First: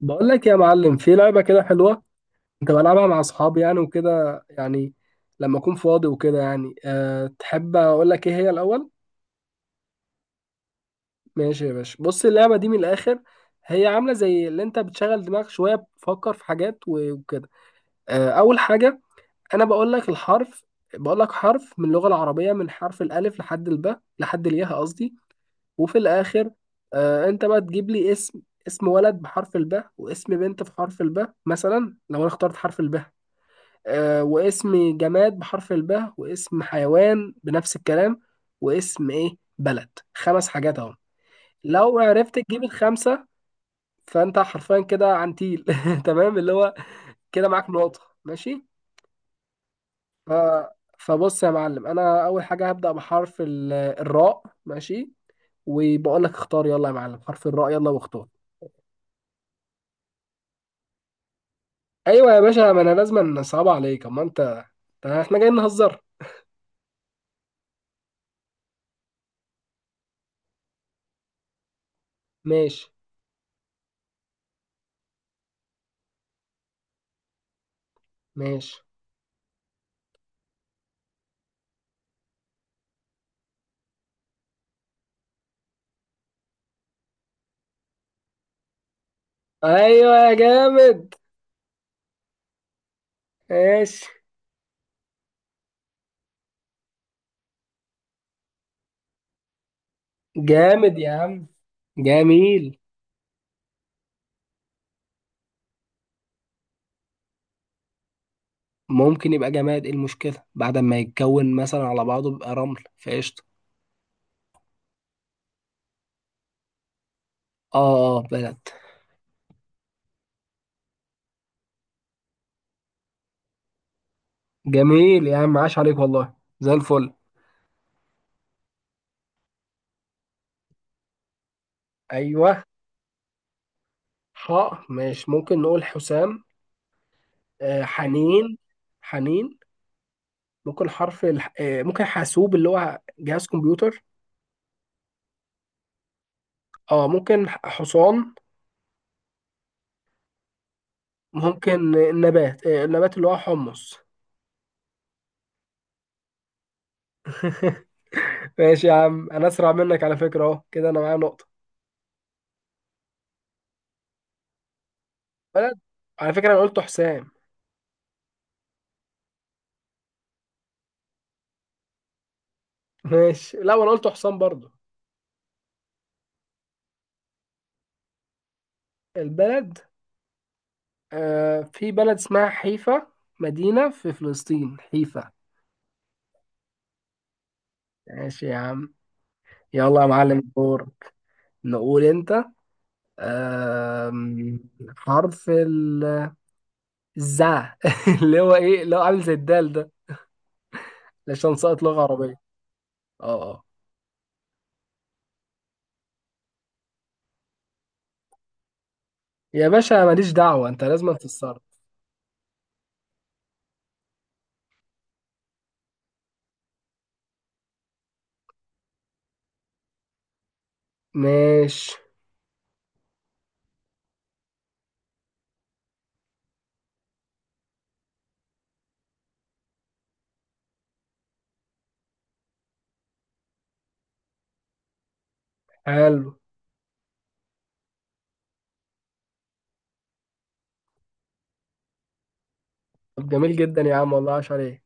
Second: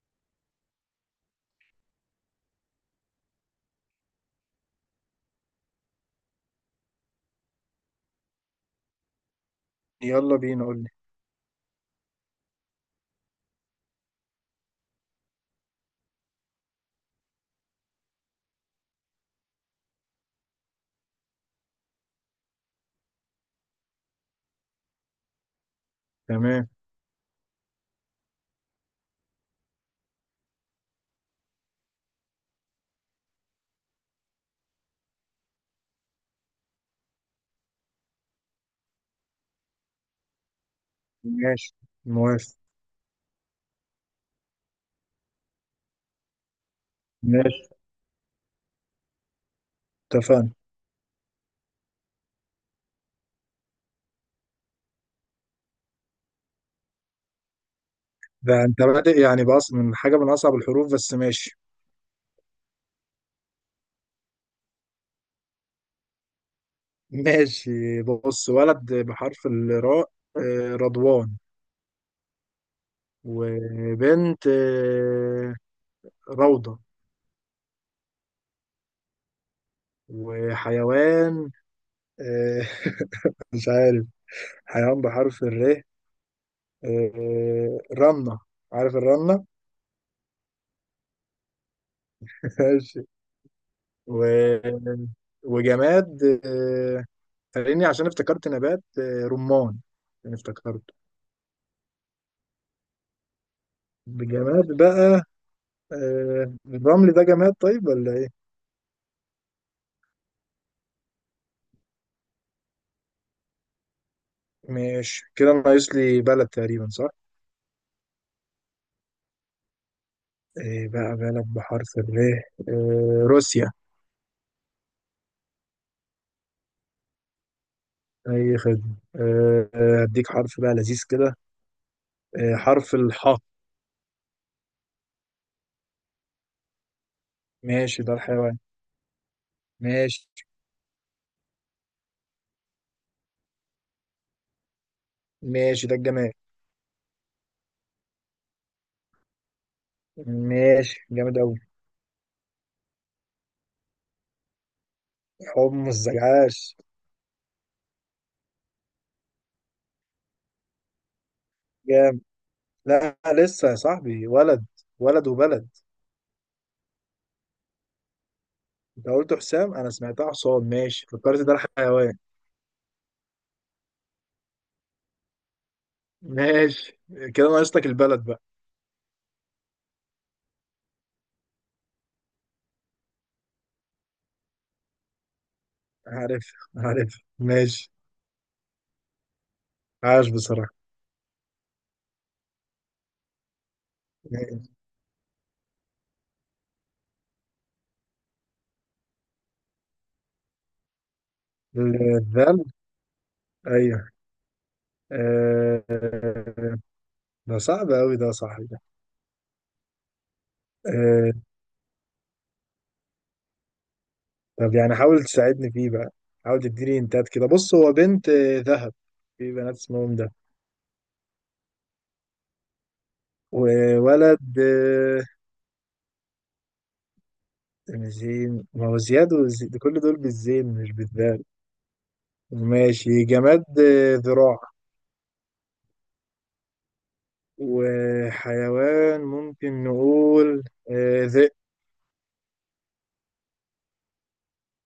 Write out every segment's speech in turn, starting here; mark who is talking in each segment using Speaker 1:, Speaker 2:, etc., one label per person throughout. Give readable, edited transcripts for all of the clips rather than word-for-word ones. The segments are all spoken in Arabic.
Speaker 1: بقول لك يا معلم في لعبة كده حلوة. كنت بلعبها مع أصحابي يعني وكده يعني. لما أكون فاضي وكده يعني تحب أقول لك إيه هي الأول؟
Speaker 2: يلا بينا، قول لي.
Speaker 1: ماشي يا باشا، بص اللعبة دي من الآخر. هي عاملة زي اللي أنت بتشغل دماغك شوية، بتفكر في حاجات وكده. أول حاجة، أنا بقول لك الحرف. بقول لك حرف من اللغة العربية، من حرف الألف لحد الباء، لحد الياء قصدي، وفي الآخر
Speaker 2: تمام.
Speaker 1: أنت بقى تجيب لي اسم. اسم ولد بحرف الباء، واسم بنت بحرف الباء، مثلا لو أنا اخترت حرف الباء، واسم جماد بحرف الباء، واسم حيوان بنفس الكلام، واسم ايه بلد، خمس حاجات اهو.
Speaker 2: ماشي.
Speaker 1: لو عرفت
Speaker 2: موافق.
Speaker 1: تجيب الخمسه فانت حرفيا كده عنتيل تمام، اللي هو كده معاك
Speaker 2: ماشي.
Speaker 1: نقطه، ماشي. ف...
Speaker 2: اتفقنا.
Speaker 1: فبص يا معلم، انا اول حاجه هبدا بحرف الراء، ماشي. وبقول لك اختار، يلا يا معلم، حرف الراء، يلا واختار.
Speaker 2: ده انت بادئ يعني من حاجة من أصعب الحروف، بس ماشي.
Speaker 1: ايوه يا باشا، ما انا لازم نصعب عليك اما انت، ده احنا جايين نهزر.
Speaker 2: ماشي. بص، ولد بحرف الراء رضوان.
Speaker 1: ماشي.
Speaker 2: وبنت روضة.
Speaker 1: ماشي.
Speaker 2: وحيوان آه، مش عارف. حيوان بحرف الر رنة. عارف الرنة؟
Speaker 1: ايوه يا جامد.
Speaker 2: ماشي.
Speaker 1: ماشي.
Speaker 2: و... وجماد فاهمني، عشان افتكرت نبات رمان. يعني افتكرته
Speaker 1: جامد يا عم. جميل.
Speaker 2: بجماد بقى. الرمل ده جماد طيب ولا ايه؟
Speaker 1: ممكن يبقى جماد، ايه المشكلة؟ بعد ما يتكون مثلا على بعضه بيبقى رمل فقشطة.
Speaker 2: ماشي، كده ناقص لي بلد تقريبا، صح؟
Speaker 1: اه اه، بلد.
Speaker 2: ايه بقى بلد بحرف الر؟ روسيا.
Speaker 1: جميل يا عم، عاش عليك والله، زي الفل.
Speaker 2: اي خدمة. هديك حرف بقى لذيذ كده.
Speaker 1: ايوه.
Speaker 2: حرف الحاء.
Speaker 1: حاء ماشي، ممكن نقول حسام، آه
Speaker 2: ماشي، ده
Speaker 1: حنين.
Speaker 2: الحيوان.
Speaker 1: حنين.
Speaker 2: ماشي
Speaker 1: ممكن حرف آه ممكن حاسوب اللي هو جهاز كمبيوتر.
Speaker 2: ماشي، ده الجماد.
Speaker 1: اه ممكن حصان.
Speaker 2: ماشي، جامد أوي.
Speaker 1: ممكن آه، النبات، آه النبات اللي هو حمص.
Speaker 2: حمص زجاج.
Speaker 1: ماشي يا عم، انا اسرع منك على فكرة، اهو كده انا معايا نقطة.
Speaker 2: جامد. لا لسه يا صاحبي، ولد. ولد وبلد.
Speaker 1: بلد، على فكرة أنا قلت حسام.
Speaker 2: انت قلت حسام، انا سمعتها حصان، ماشي فكرت ده الحيوان.
Speaker 1: ماشي، لا وأنا قلت حسام برضو.
Speaker 2: ماشي، كده ناقصتك البلد بقى.
Speaker 1: البلد، آه في بلد اسمها حيفا، مدينة في فلسطين، حيفا.
Speaker 2: عارف. عارف، ماشي.
Speaker 1: ماشي يا عم. يلا يا
Speaker 2: عاش
Speaker 1: معلم،
Speaker 2: بصراحة.
Speaker 1: دور. نقول أنت. آم،
Speaker 2: ماشي.
Speaker 1: حرف الزا اللي هو إيه، اللي هو عامل زي الدال ده، عشان ساقط لغة عربية.
Speaker 2: الذل.
Speaker 1: أه أه.
Speaker 2: ايوه. آه، ده صعب قوي ده يا صاحبي ده.
Speaker 1: يا باشا ماليش دعوة، أنت لازم
Speaker 2: آه،
Speaker 1: تتصرف.
Speaker 2: طب يعني حاول تساعدني فيه بقى. حاول تديني انتات كده. بص، هو بنت ذهب. في بنات اسمهم ده.
Speaker 1: ماشي.
Speaker 2: وولد زين، ما هو زياد كل دول بالزين مش بالذال. ماشي. جماد ذراع.
Speaker 1: حلو.
Speaker 2: وحيوان ممكن نقول ذئب.
Speaker 1: طب جميل جدا يا عم والله، عاش عليك.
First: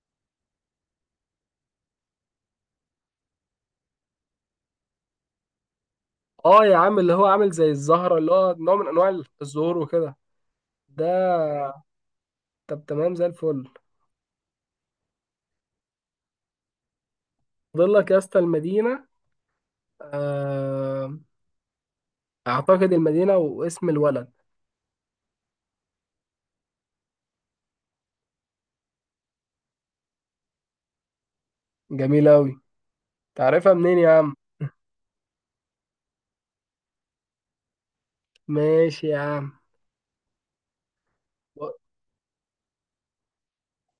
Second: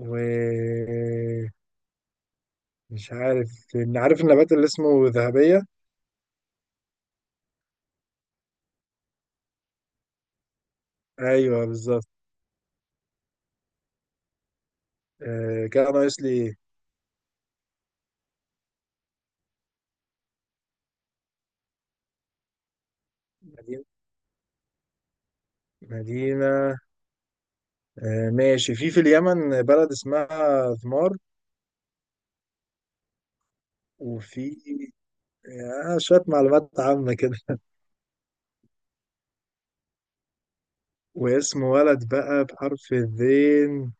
Speaker 2: ومش عارف إن عارف النبات اللي اسمه ذهبية.
Speaker 1: اه يا عم، اللي هو عامل زي الزهرة، اللي هو نوع من انواع الزهور وكده، ده.
Speaker 2: ايوه بالظبط.
Speaker 1: طب تمام، زي الفل.
Speaker 2: كده ناقص لي إيه؟
Speaker 1: فاضل لك يا اسطى المدينة. آه، اعتقد المدينة
Speaker 2: مدينة.
Speaker 1: واسم الولد.
Speaker 2: مدينة ماشي، في اليمن بلد اسمها ذمار.
Speaker 1: جميل اوي، تعرفها منين يا عم؟
Speaker 2: وفي شوية معلومات عامة كده.
Speaker 1: ماشي يا عم.
Speaker 2: واسم
Speaker 1: و-
Speaker 2: ولد بقى بحرف الذين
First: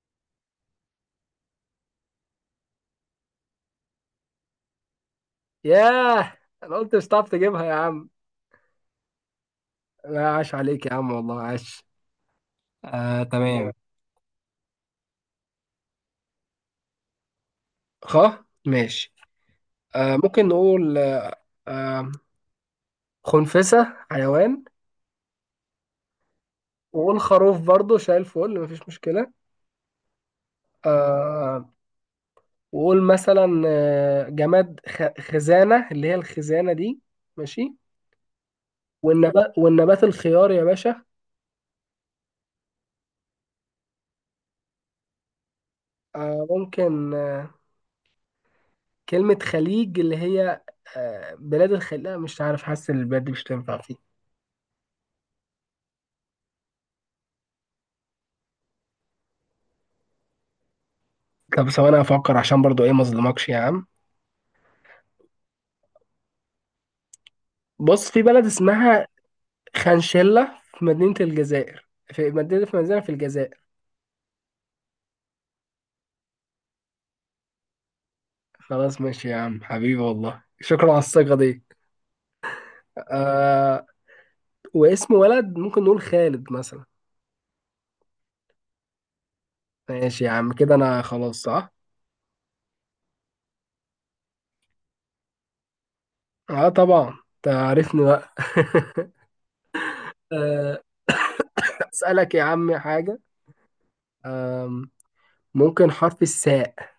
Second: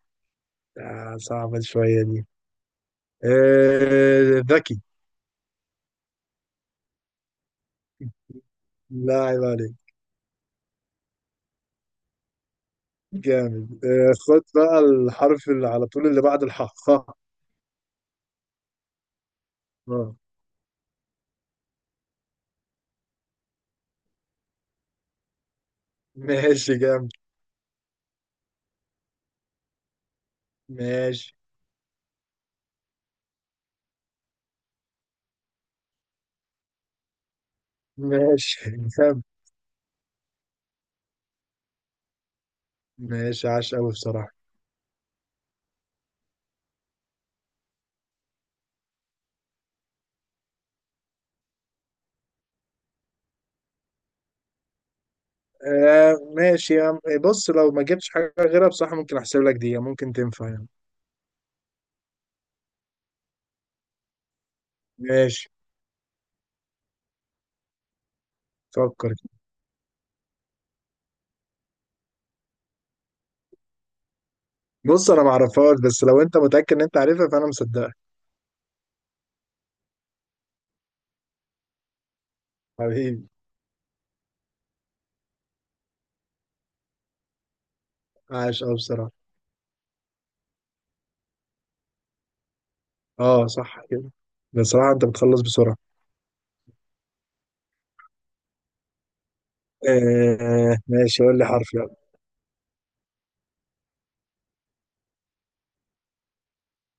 Speaker 2: صعبة شوية دي. ذكي.
Speaker 1: ياه، انا قلت مش هتعرف تجيبها يا عم.
Speaker 2: لا، عيب عليك.
Speaker 1: لا، عاش عليك يا عم والله، عاش. آه تمام.
Speaker 2: جامد خد بقى الحرف اللي على طول، اللي بعد الحاء، خاء.
Speaker 1: خ ماشي.
Speaker 2: آه.
Speaker 1: آه ممكن نقول، آه آه، خنفسة حيوان.
Speaker 2: ماشي جامد.
Speaker 1: وقول خروف برضه، شايل فل مفيش مشكلة.
Speaker 2: ماشي
Speaker 1: آه وقول مثلا آه، جماد خزانة، اللي هي الخزانة دي، ماشي.
Speaker 2: ماشي جامد.
Speaker 1: والنبات، والنبات الخيار يا باشا.
Speaker 2: ماشي عاش قوي بصراحة.
Speaker 1: آه، ممكن آه، كلمة خليج، اللي هي آه، بلاد الخليج، لا مش عارف، حاسس إن البلاد دي مش تنفع فيه.
Speaker 2: آه ماشي يا عم، إيه، بص لو ما جبتش حاجة غيرها بصراحة ممكن أحسب لك دي، يعني ممكن تنفع يعني.
Speaker 1: طب ثواني افكر، عشان برضو ايه ما اظلمكش يا عم.
Speaker 2: ماشي،
Speaker 1: بص، في بلد اسمها
Speaker 2: فكر كده.
Speaker 1: خنشلة في مدينة الجزائر، في مدينة، في الجزائر.
Speaker 2: بص، أنا ما أعرفهاش، بس لو أنت متأكد إن أنت عارفها فأنا مصدقك.
Speaker 1: خلاص ماشي يا عم حبيبي والله، شكرا على الثقة دي.
Speaker 2: حبيبي.
Speaker 1: آه واسم ولد ممكن نقول خالد مثلا.
Speaker 2: عاش قوي بصراحة.
Speaker 1: ماشي يا عم، كده انا خلاص صح؟
Speaker 2: أه صح كده. بصراحة أنت بتخلص بسرعة.
Speaker 1: اه طبعا، تعرفني بقى.
Speaker 2: آه
Speaker 1: آه،
Speaker 2: ماشي، قول لي حرف يلا.
Speaker 1: اسالك يا عم حاجه، آم، ممكن حرف الساء؟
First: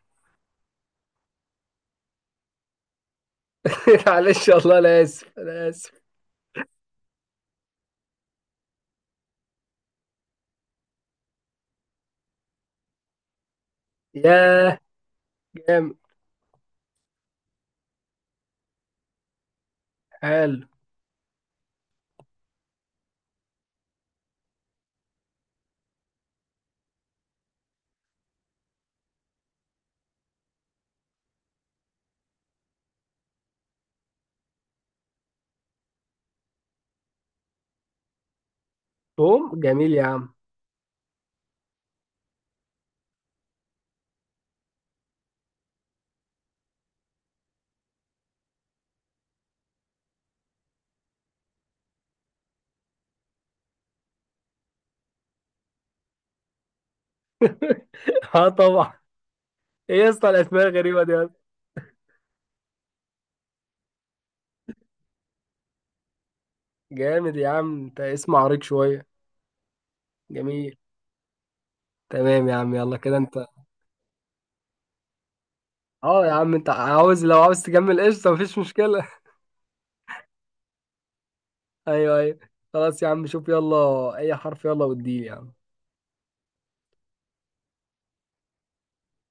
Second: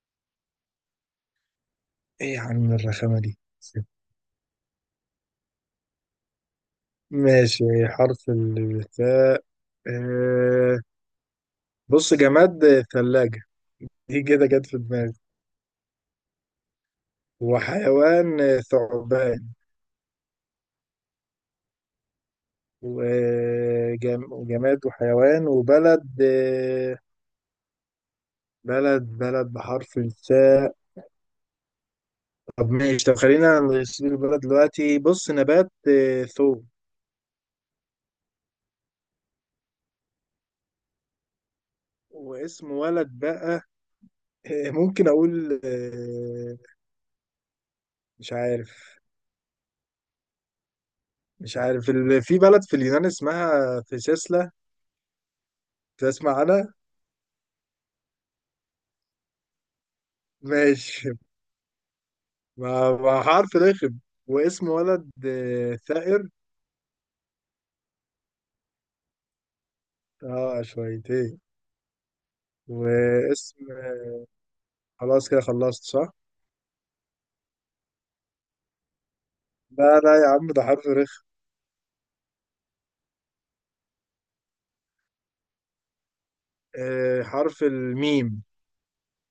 Speaker 2: إيه يا عم الرخامة دي؟
Speaker 1: معلش والله، انا اسف انا اسف.
Speaker 2: ماشي، حرف الثاء. آه، بص، جماد ثلاجة. دي كده جت في
Speaker 1: ياه.
Speaker 2: دماغي.
Speaker 1: جامد.
Speaker 2: وحيوان ثعبان.
Speaker 1: حلو.
Speaker 2: وجماد وحيوان وبلد بلد بلد بحرف الثاء. طب ماشي، طب خلينا نسيب البلد دلوقتي. بص، نبات ثوم.
Speaker 1: توم جميل يا عم.
Speaker 2: واسم ولد بقى ممكن أقول مش عارف. مش عارف في بلد في اليونان اسمها فيسيسلا. تسمع عنها؟
Speaker 1: اه طبعا، ايه يا اسطى الاسماء الغريبه
Speaker 2: ماشي.
Speaker 1: دي يا اسطى؟
Speaker 2: ما حرف رخم. واسم ولد ثائر.
Speaker 1: جامد يا عم، انت اسم عريق شويه.
Speaker 2: اه
Speaker 1: جميل.
Speaker 2: شويتين.
Speaker 1: تمام يا عم، يلا كده انت.
Speaker 2: واسم خلاص كده خلصت، صح؟
Speaker 1: اه يا عم انت عاوز، لو عاوز تكمل قشطه مفيش مشكله
Speaker 2: لا لا يا عم، ده حرف رخم.
Speaker 1: ايوه ايوه. خلاص يا عم، شوف يلا اي حرف، يلا واديلي يا عم.
Speaker 2: آه حرف الميم.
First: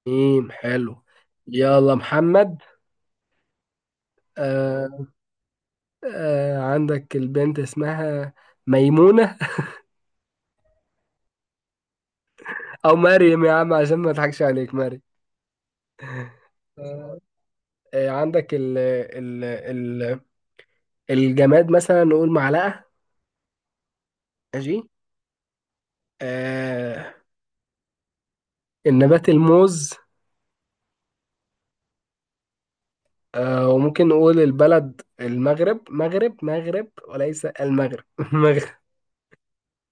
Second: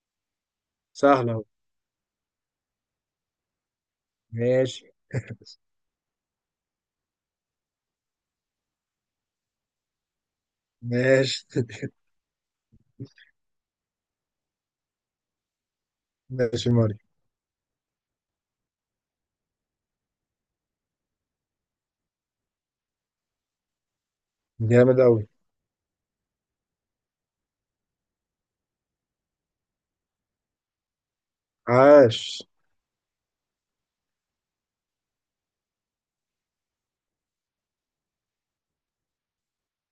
Speaker 1: ميم حلو.
Speaker 2: سهلة أهو.
Speaker 1: يلا محمد.
Speaker 2: ماشي.
Speaker 1: آه آه، عندك البنت اسمها ميمونة.
Speaker 2: ماشي
Speaker 1: أو مريم يا عم، عشان ما أضحكش عليك، مريم.
Speaker 2: ماشي ماري.
Speaker 1: آه آه، عندك ال ال ال الجماد مثلا، نقول معلقة، ماشي.
Speaker 2: جامد أوي.
Speaker 1: آه النبات الموز.
Speaker 2: عاش.
Speaker 1: آه، وممكن نقول البلد المغرب، مغرب مغرب وليس المغرب مغرب.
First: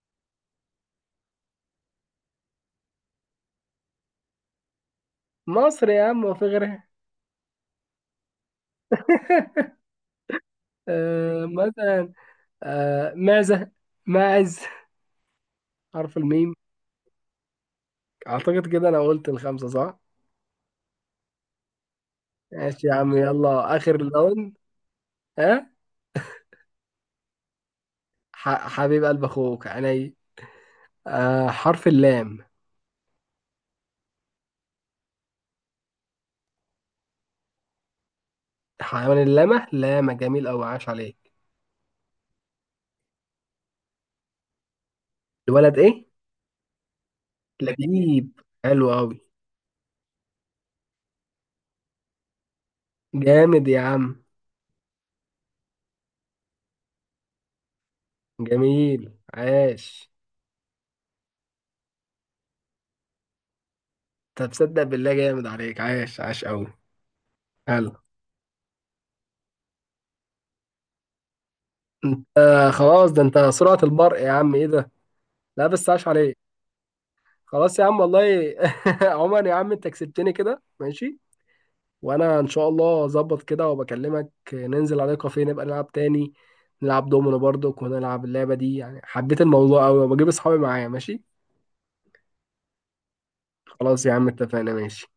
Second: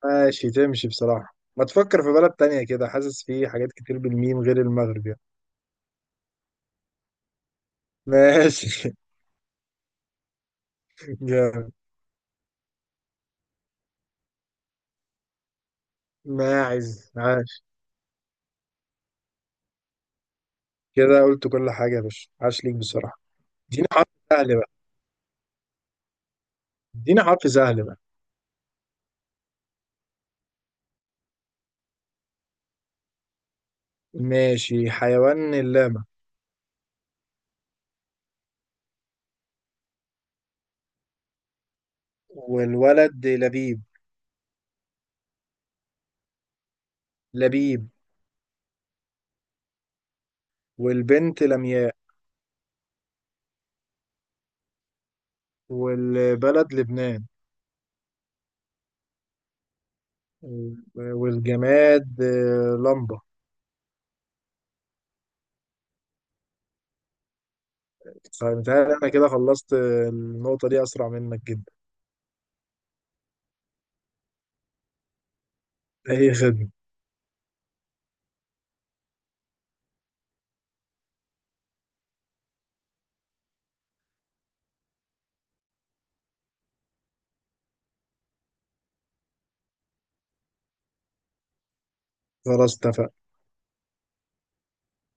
Speaker 2: ماشي، تمشي بصراحة. ما تفكر في بلد تانية كده، حاسس في حاجات كتير بالميم غير المغرب يعني.
Speaker 1: مصر يا عم، وفي غيرها.
Speaker 2: ماشي
Speaker 1: آه
Speaker 2: جامد.
Speaker 1: مثلا، آه معزة، ماعز، حرف الميم.
Speaker 2: ماعز. عاش.
Speaker 1: اعتقد كده انا قلت الخمسة صح.
Speaker 2: كده قلت كل حاجة يا باشا، عاش ليك
Speaker 1: ماشي يا عم، خمسة،
Speaker 2: بصراحة.
Speaker 1: يلا
Speaker 2: اديني
Speaker 1: اخر
Speaker 2: حرف
Speaker 1: لون.
Speaker 2: سهل بقى.
Speaker 1: ها،
Speaker 2: ادينا حرف سهل بقى.
Speaker 1: حبيب قلب اخوك عيني. آه حرف اللام.
Speaker 2: ماشي، حيوان اللاما.
Speaker 1: حيوان اللامة، لامة، جميل اوي، عاش عليك.
Speaker 2: والولد لبيب.
Speaker 1: الولد ايه؟
Speaker 2: لبيب.
Speaker 1: لبيب، حلو اوي.
Speaker 2: والبنت لمياء.
Speaker 1: جامد يا عم.
Speaker 2: والبلد لبنان.
Speaker 1: جميل. عاش.
Speaker 2: والجماد لمبة.
Speaker 1: طب تصدق بالله، جامد عليك، عاش عاش اوي. حلو.
Speaker 2: فمتهيألي أنا كده خلصت النقطة دي أسرع منك جدا.
Speaker 1: انت آه خلاص، ده انت سرعة البرق يا عم، ايه ده؟ لا بس، عاش
Speaker 2: أي
Speaker 1: عليك.
Speaker 2: خدمة.
Speaker 1: خلاص يا عم والله. عمر يا عم، انت كسبتني كده، ماشي. وانا ان شاء الله اظبط كده، وبكلمك ننزل على كافيه، نبقى نلعب تاني. نلعب دومينو برضو، ونلعب اللعبة دي، يعني حبيت الموضوع قوي، وبجيب اصحابي معايا، ماشي.
Speaker 2: خلاص اتفقنا.
Speaker 1: خلاص يا عم، اتفقنا، ماشي.